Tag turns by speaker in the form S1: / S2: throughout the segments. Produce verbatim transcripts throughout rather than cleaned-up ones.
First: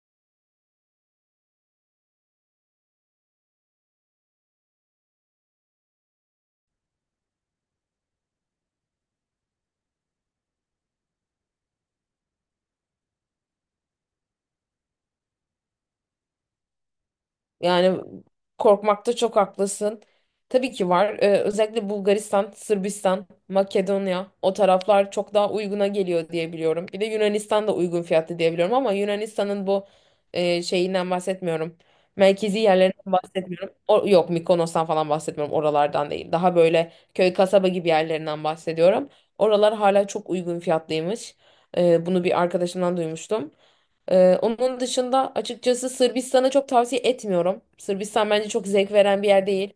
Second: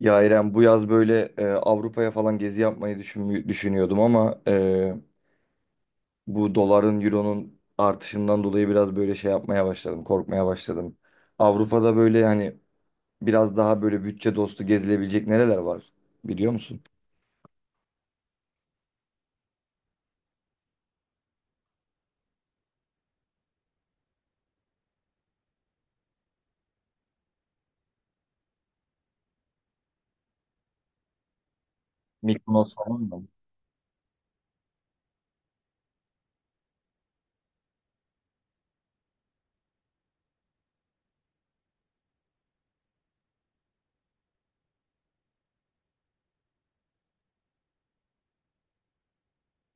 S1: Ya İrem bu yaz böyle e, Avrupa'ya falan gezi yapmayı düşün, düşünüyordum ama e, bu doların, euronun artışından dolayı biraz böyle şey yapmaya başladım, korkmaya başladım. Avrupa'da böyle hani biraz daha böyle bütçe dostu gezilebilecek nereler var biliyor musun?
S2: Yani korkmakta çok haklısın. Tabii ki var. Ee, özellikle Bulgaristan, Sırbistan, Makedonya o taraflar çok daha uyguna geliyor diye biliyorum. Bir de Yunanistan da uygun fiyatlı diye biliyorum ama Yunanistan'ın bu e, şeyinden bahsetmiyorum. Merkezi
S1: Mykonos falan
S2: yerlerinden
S1: mı?
S2: bahsetmiyorum. O, yok Mikonos'tan falan bahsetmiyorum. Oralardan değil. Daha böyle köy kasaba gibi yerlerinden bahsediyorum. Oralar hala çok uygun fiyatlıymış. Ee, bunu bir arkadaşımdan duymuştum. Ee, onun dışında açıkçası Sırbistan'ı çok tavsiye etmiyorum. Sırbistan bence çok zevk veren bir yer değil.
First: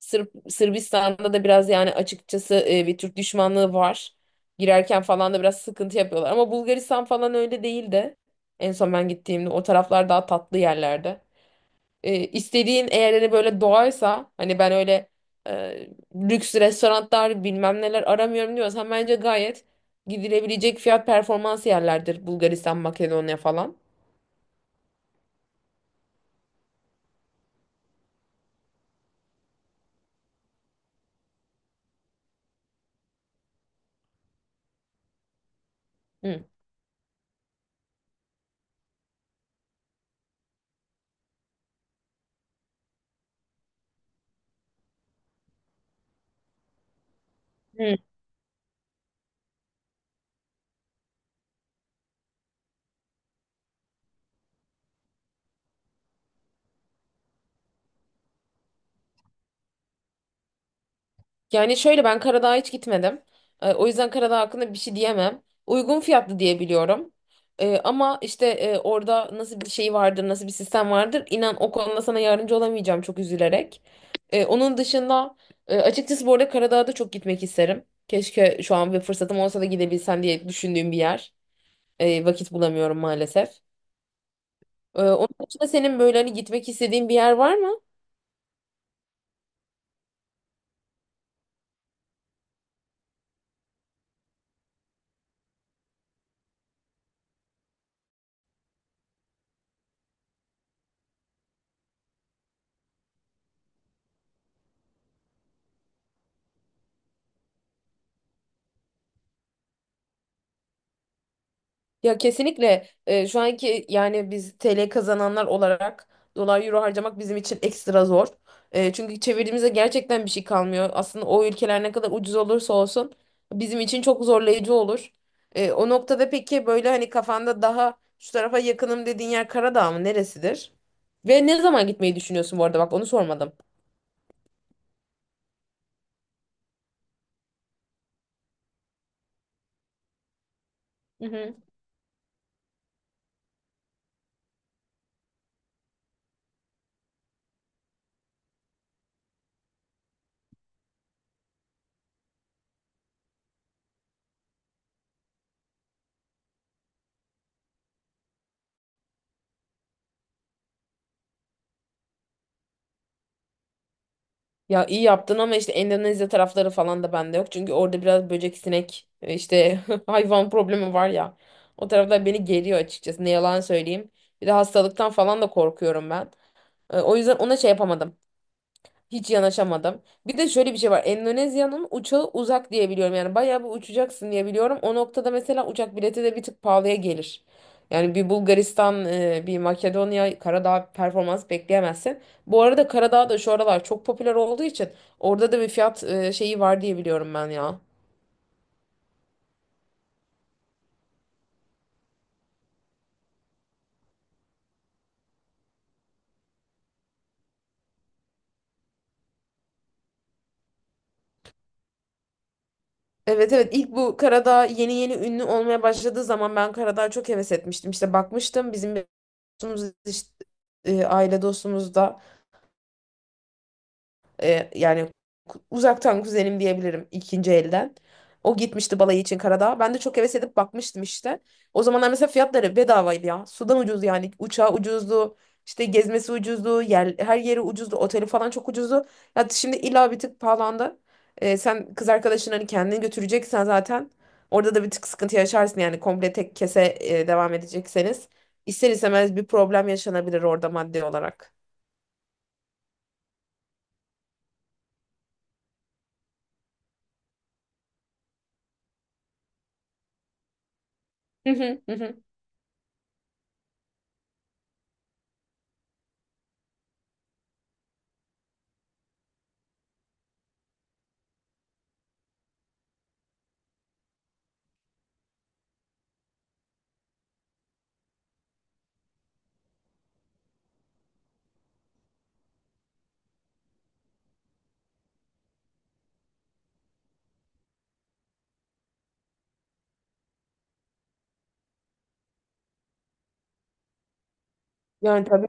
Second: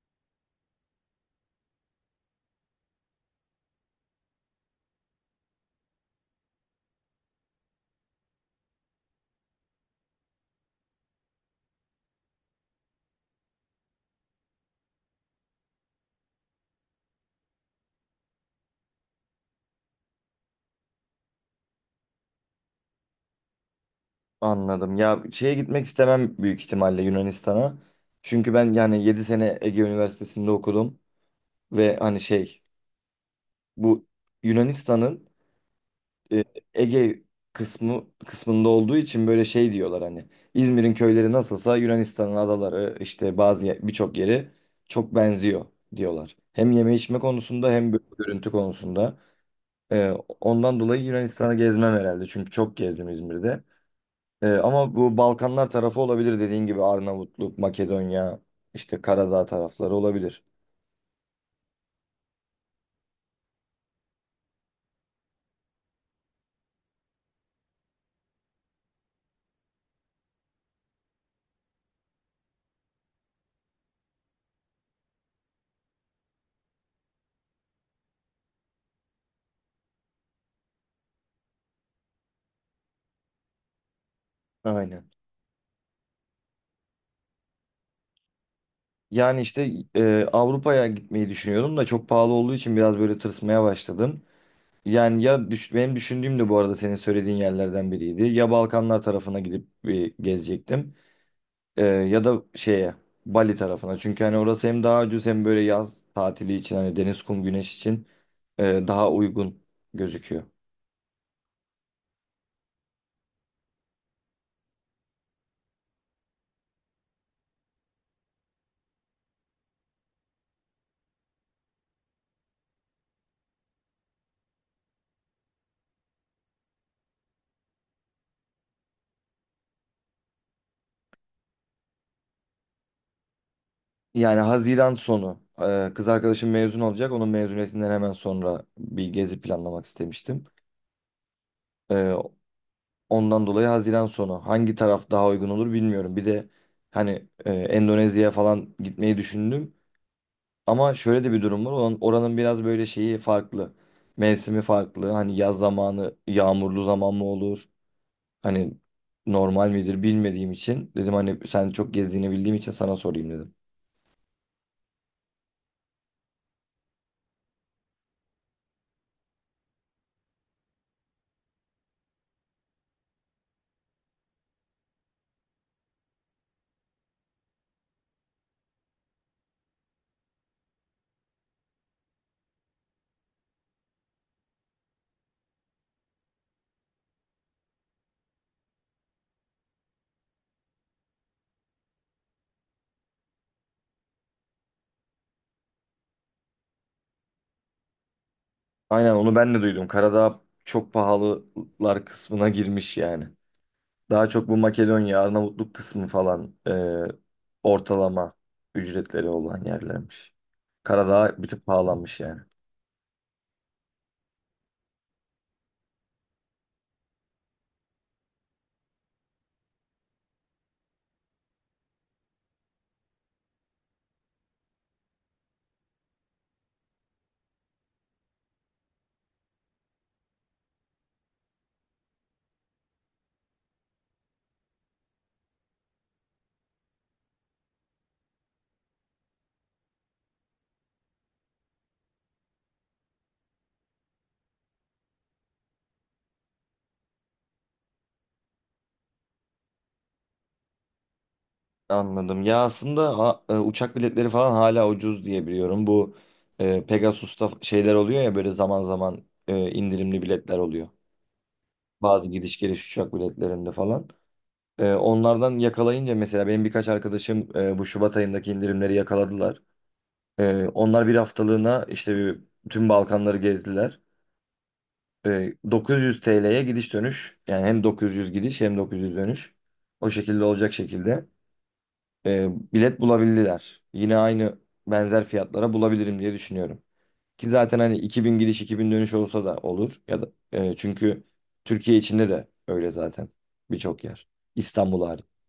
S2: Sırp, Sırbistan'da da biraz yani açıkçası e, bir Türk düşmanlığı var. Girerken falan da biraz sıkıntı yapıyorlar. Ama Bulgaristan falan öyle değildi. En son ben gittiğimde o taraflar daha tatlı yerlerde. E, istediğin eğer hani böyle doğaysa hani ben öyle e, lüks restoranlar bilmem neler aramıyorum diyorsan bence gayet gidilebilecek fiyat performans yerlerdir Bulgaristan, Makedonya falan.
S1: Anladım. Ya şeye gitmek istemem büyük ihtimalle Yunanistan'a. Çünkü ben yani yedi sene Ege Üniversitesi'nde okudum ve hani şey bu Yunanistan'ın e,
S2: Hı.
S1: Ege kısmı kısmında olduğu için böyle şey diyorlar hani İzmir'in köyleri nasılsa Yunanistan'ın adaları işte bazı ye- birçok yeri çok benziyor diyorlar. Hem yeme içme konusunda hem
S2: Hı.
S1: böyle görüntü konusunda. E, Ondan dolayı Yunanistan'ı gezmem herhalde çünkü çok gezdim İzmir'de. E, ama bu Balkanlar tarafı olabilir dediğin gibi Arnavutluk, Makedonya, işte Karadağ tarafları olabilir.
S2: Yani şöyle ben Karadağ'a hiç gitmedim. E, o yüzden Karadağ hakkında bir şey diyemem. Uygun fiyatlı diye biliyorum. E, ama işte e, orada nasıl bir şey vardır, nasıl bir sistem vardır inan o konuda sana yardımcı olamayacağım çok üzülerek. E, onun dışında e, açıkçası bu arada Karadağ'a da çok gitmek isterim. Keşke şu an bir fırsatım olsa da gidebilsem diye düşündüğüm bir yer. E, vakit bulamıyorum maalesef. Ee,
S1: Aynen.
S2: onun dışında senin böyle hani gitmek istediğin bir yer var mı?
S1: Yani işte e, Avrupa'ya gitmeyi düşünüyordum da çok pahalı olduğu için biraz böyle tırsmaya başladım. Yani ya düş- benim düşündüğüm de bu arada senin söylediğin yerlerden biriydi. Ya Balkanlar tarafına gidip bir gezecektim. Ee, ya da şeye Bali tarafına. Çünkü hani orası hem daha ucuz hem böyle yaz tatili için hani deniz, kum, güneş için e, daha uygun gözüküyor.
S2: Ya kesinlikle e, şu anki yani biz T L kazananlar olarak dolar euro harcamak bizim için ekstra zor. E, çünkü çevirdiğimizde gerçekten bir şey kalmıyor. Aslında o ülkeler ne kadar ucuz olursa olsun bizim için çok zorlayıcı olur. E, o noktada peki böyle hani kafanda daha şu tarafa yakınım dediğin yer Karadağ mı neresidir? Ve ne zaman gitmeyi düşünüyorsun bu arada bak onu
S1: Yani Haziran sonu e, kız
S2: sormadım.
S1: arkadaşım mezun olacak. Onun mezuniyetinden hemen sonra bir gezi planlamak istemiştim. E, Ondan dolayı Haziran sonu hangi taraf daha uygun olur bilmiyorum. Bir de hani e, Endonezya'ya falan gitmeyi düşündüm. Ama şöyle de bir durum var. Oranın, oranın biraz böyle şeyi farklı. Mevsimi farklı. Hani yaz zamanı yağmurlu zaman mı olur? Hani normal midir bilmediğim için. Dedim hani sen çok gezdiğini bildiğim için sana sorayım dedim.
S2: Ya iyi yaptın ama işte Endonezya tarafları falan da bende yok. Çünkü orada biraz böcek, sinek, e, işte hayvan problemi var ya. O taraflar beni geriyor açıkçası. Ne yalan söyleyeyim. Bir de hastalıktan falan da korkuyorum ben. E, O yüzden ona şey yapamadım. Hiç yanaşamadım. Bir de şöyle bir şey var. Endonezya'nın uçağı uzak diye biliyorum. Yani bayağı bir uçacaksın diye biliyorum. O noktada mesela uçak bileti de bir tık pahalıya gelir. Yani bir Bulgaristan, e, bir Makedonya, Karadağ performans bekleyemezsin. Bu arada Karadağ da şu aralar çok popüler olduğu için orada da bir fiyat e, şeyi var diye biliyorum ben ya.
S1: Aynen onu ben de duydum. Karadağ çok pahalılar kısmına girmiş yani. Daha çok bu Makedonya, Arnavutluk kısmı falan e, ortalama ücretleri olan yerlermiş. Karadağ bir tık pahalanmış yani.
S2: Evet evet ilk bu Karadağ yeni yeni ünlü olmaya başladığı zaman ben Karadağ'a çok heves etmiştim. İşte bakmıştım bizim bir dostumuz işte, e, aile dostumuz da Ee, yani ku- uzaktan kuzenim diyebilirim ikinci elden. O gitmişti balayı için Karadağ'a. Ben de çok heves edip bakmıştım işte. O zamanlar mesela fiyatları bedavaydı ya. Sudan ucuz yani. Uçağı ucuzdu. İşte gezmesi ucuzdu. Yer, her yeri ucuzdu. Oteli falan çok ucuzdu. Ya şimdi illa bir tık pahalandı. Ee, sen kız arkadaşın hani kendini götüreceksen zaten orada da bir tık sıkıntı yaşarsın yani komple tek kese e, devam edecekseniz. İster istemez bir problem yaşanabilir orada maddi olarak.
S1: Anladım. Ya aslında a- e, uçak biletleri falan hala ucuz diye biliyorum. Bu e, Pegasus'ta şeyler oluyor ya böyle zaman zaman e, indirimli biletler oluyor.
S2: Hı hı hı. Hı.
S1: Bazı gidiş geliş uçak biletlerinde falan. E, onlardan yakalayınca mesela benim birkaç arkadaşım e, bu Şubat ayındaki indirimleri yakaladılar. E, onlar bir haftalığına işte bir, tüm Balkanları gezdiler. E, dokuz yüz T L'ye gidiş dönüş. Yani hem dokuz yüz gidiş hem dokuz yüz dönüş. O şekilde olacak şekilde. E, bilet bulabildiler. Yine aynı benzer fiyatlara bulabilirim diye düşünüyorum. Ki zaten hani iki bin gidiş iki bin dönüş olsa da olur ya da e, çünkü Türkiye içinde de öyle zaten birçok yer. İstanbul
S2: Yani
S1: hariç.
S2: tabii.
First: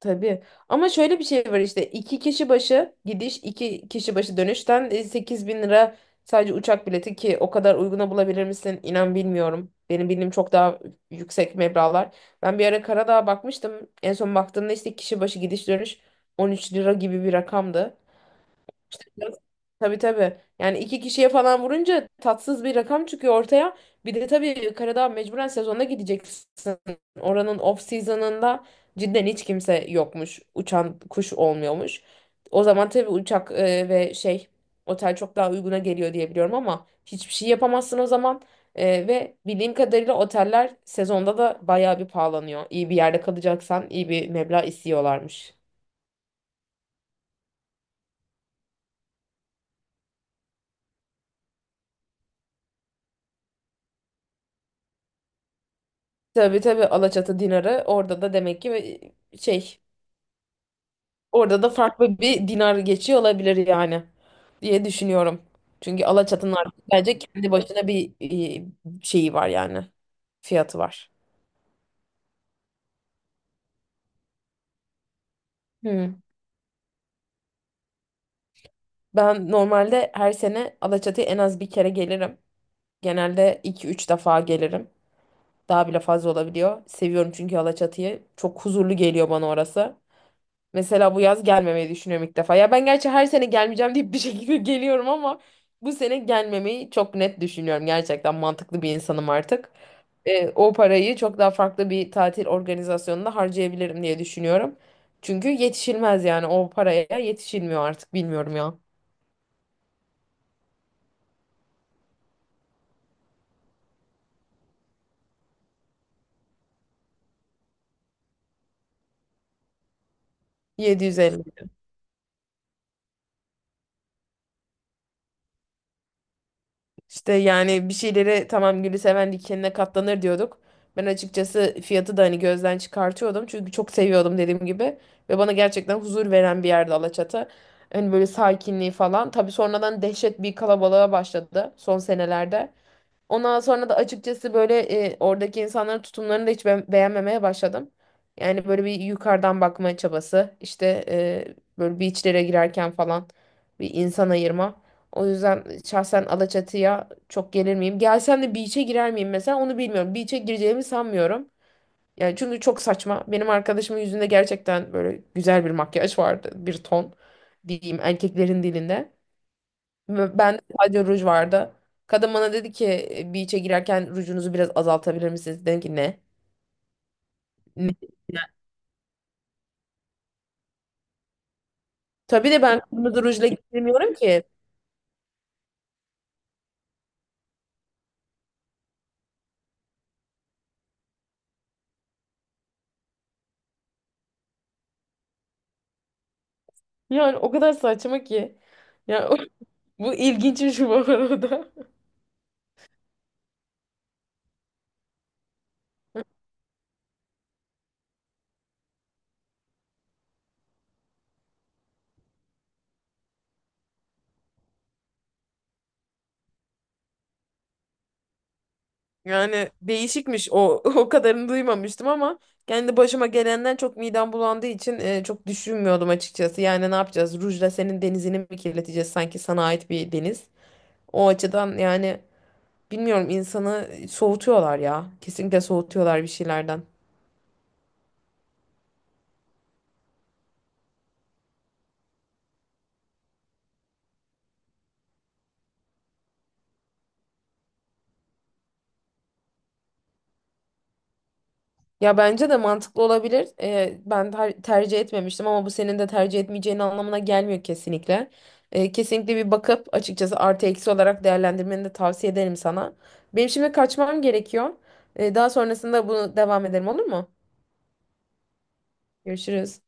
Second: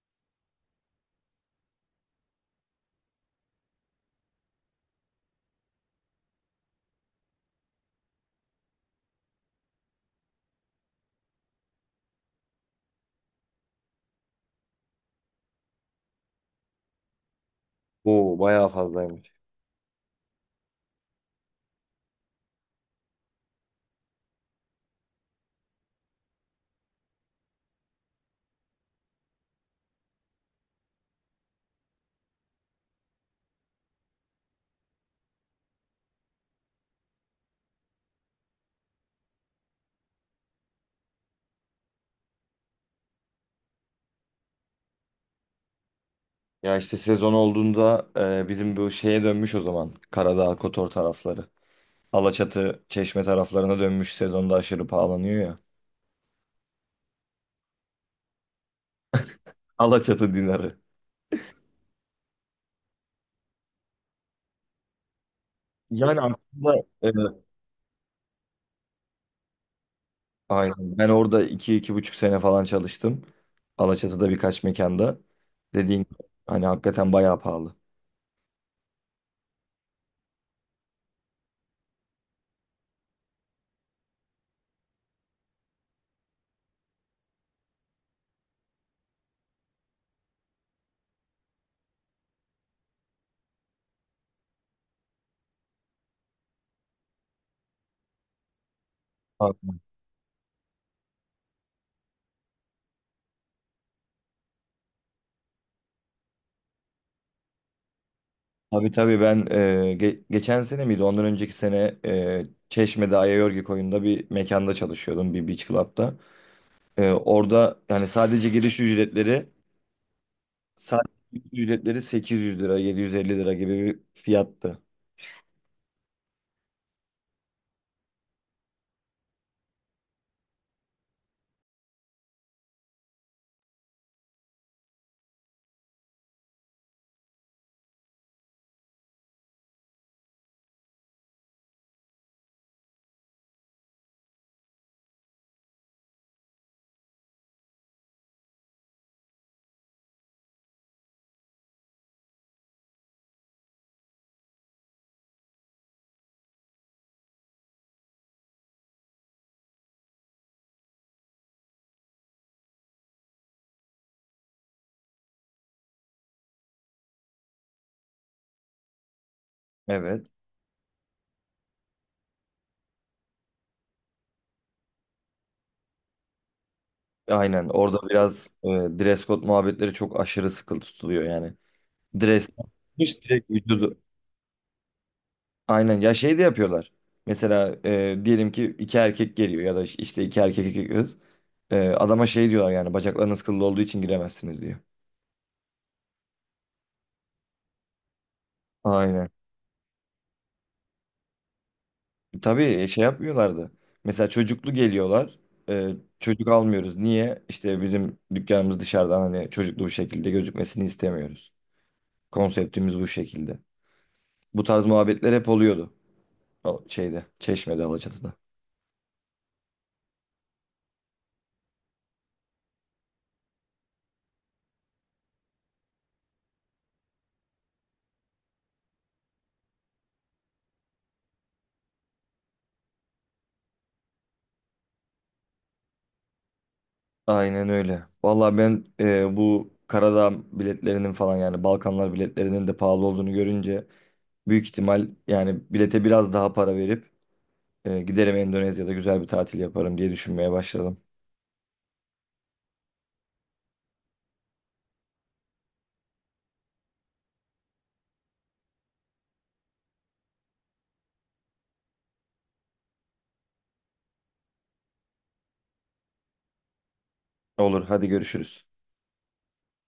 S2: Tabii. Ama şöyle bir şey var işte iki kişi başı gidiş iki kişi başı dönüşten sekiz bin lira sadece uçak bileti ki o kadar uyguna bulabilir misin? İnan bilmiyorum. Benim bildiğim çok daha yüksek meblağlar. Ben bir ara Karadağ'a bakmıştım. En son baktığımda işte kişi başı gidiş dönüş on üç lira gibi bir rakamdı.
S1: Oo bayağı fazlaymış.
S2: Biraz- Tabii tabii. Yani iki kişiye falan vurunca tatsız bir rakam çıkıyor ortaya. Bir de tabii Karadağ mecburen sezonda gideceksin. Oranın off season'ında cidden hiç kimse yokmuş. Uçan kuş olmuyormuş. O zaman tabii uçak e, ve şey otel çok daha uyguna geliyor diye biliyorum ama hiçbir şey yapamazsın o zaman. E, ve bildiğim kadarıyla oteller sezonda da bayağı bir pahalanıyor. İyi bir yerde kalacaksan iyi bir meblağ istiyorlarmış.
S1: Ya işte sezon olduğunda e, bizim bu şeye dönmüş o zaman. Karadağ, Kotor tarafları. Alaçatı, Çeşme taraflarına dönmüş sezonda aşırı pahalanıyor ya.
S2: Tabii tabii Alaçatı dinarı orada da demek ki e, şey
S1: Alaçatı dinarı.
S2: orada da farklı bir dinar geçiyor olabilir yani diye düşünüyorum. Çünkü
S1: Yani
S2: Alaçatı'nın
S1: aslında
S2: artık bence
S1: evet.
S2: kendi başına bir e, şeyi var yani fiyatı
S1: Aynen. Ben
S2: var.
S1: orada iki, iki buçuk sene falan çalıştım. Alaçatı'da birkaç mekanda. Dediğin
S2: Hmm.
S1: gibi, hani hakikaten bayağı pahalı.
S2: Ben normalde her sene Alaçatı'ya en az bir kere gelirim. Genelde iki üç defa gelirim. Daha bile fazla olabiliyor. Seviyorum çünkü Alaçatı'yı. Çok huzurlu geliyor bana orası. Mesela bu yaz gelmemeyi düşünüyorum ilk defa. Ya ben gerçi her sene gelmeyeceğim deyip bir şekilde geliyorum ama bu sene gelmemeyi çok net düşünüyorum. Gerçekten mantıklı bir insanım artık.
S1: Aynen.
S2: E, o parayı çok daha farklı bir tatil organizasyonunda harcayabilirim diye düşünüyorum. Çünkü yetişilmez yani o paraya yetişilmiyor artık bilmiyorum ya.
S1: Tabii tabii ben e, ge- geçen sene miydi ondan önceki sene e, Çeşme'de Ayayorgi koyunda bir mekanda çalışıyordum bir beach club'da. E, orada yani sadece giriş ücretleri sadece giriş
S2: yedi yüz elli.
S1: ücretleri sekiz yüz lira yedi yüz elli lira gibi bir fiyattı.
S2: İşte yani bir şeylere tamam gülü seven dikenine katlanır diyorduk. Ben açıkçası fiyatı da hani gözden çıkartıyordum. Çünkü çok seviyordum dediğim gibi. Ve bana gerçekten huzur veren bir yerdi Alaçatı. Hani böyle sakinliği falan. Tabii sonradan dehşet bir kalabalığa başladı son senelerde. Ondan sonra da açıkçası böyle e, oradaki insanların tutumlarını da hiç be- beğenmemeye başladım. Yani böyle bir yukarıdan bakma çabası, işte e, böyle beachlere girerken falan bir insan ayırma. O yüzden şahsen Alaçatı'ya çok gelir miyim? Gelsem de beach'e girer miyim mesela onu bilmiyorum. Beach'e gireceğimi sanmıyorum. Yani çünkü çok saçma. Benim arkadaşımın yüzünde gerçekten böyle güzel bir makyaj vardı. Bir ton diyeyim erkeklerin dilinde.
S1: Evet.
S2: Ve ben de sadece ruj vardı. Kadın bana dedi ki "E, beach'e girerken rujunuzu biraz azaltabilir misiniz?" Dedim ki ne?
S1: Aynen
S2: Ne?
S1: orada biraz e, dress code muhabbetleri çok aşırı sıkı tutuluyor yani. Dress
S2: Tabii de ben
S1: yapmış
S2: kırmızı rujla
S1: direkt vücudu.
S2: girmiyorum ki.
S1: Aynen ya şey de yapıyorlar. Mesela e, diyelim ki iki erkek geliyor ya da işte iki erkek iki kız. E, adama şey diyorlar yani bacaklarınız kıllı olduğu için giremezsiniz diyor.
S2: Yani o kadar saçma ki.
S1: Aynen.
S2: Ya bu ilginçmiş bu arada.
S1: Tabii e, şey yapmıyorlardı. Mesela çocuklu geliyorlar. E, Çocuk almıyoruz. Niye? İşte bizim dükkanımız dışarıdan hani çocuklu bir şekilde gözükmesini istemiyoruz. Konseptimiz bu şekilde. Bu tarz muhabbetler hep oluyordu. O şeyde, Çeşme'de, Alaçatı'da.
S2: Yani değişikmiş o o kadarını duymamıştım ama kendi başıma gelenden çok midem bulandığı için e, çok düşünmüyordum açıkçası. Yani ne yapacağız? Rujla senin denizini mi kirleteceğiz sanki sana ait bir deniz? O açıdan yani bilmiyorum insanı soğutuyorlar ya. Kesinlikle soğutuyorlar bir şeylerden.
S1: Aynen öyle. Vallahi ben e, bu Karadağ biletlerinin falan yani Balkanlar biletlerinin de pahalı olduğunu görünce büyük ihtimal yani bilete biraz daha para verip e, giderim Endonezya'da güzel bir tatil yaparım diye düşünmeye başladım.
S2: Ya bence de mantıklı olabilir. Ee, ben ter- tercih etmemiştim ama bu senin de tercih etmeyeceğin anlamına gelmiyor kesinlikle. Ee, kesinlikle bir bakıp açıkçası artı eksi olarak değerlendirmeni de tavsiye ederim sana. Benim şimdi kaçmam gerekiyor. Ee, daha sonrasında bunu devam edelim olur mu?
S1: Olur, hadi görüşürüz.
S2: Görüşürüz.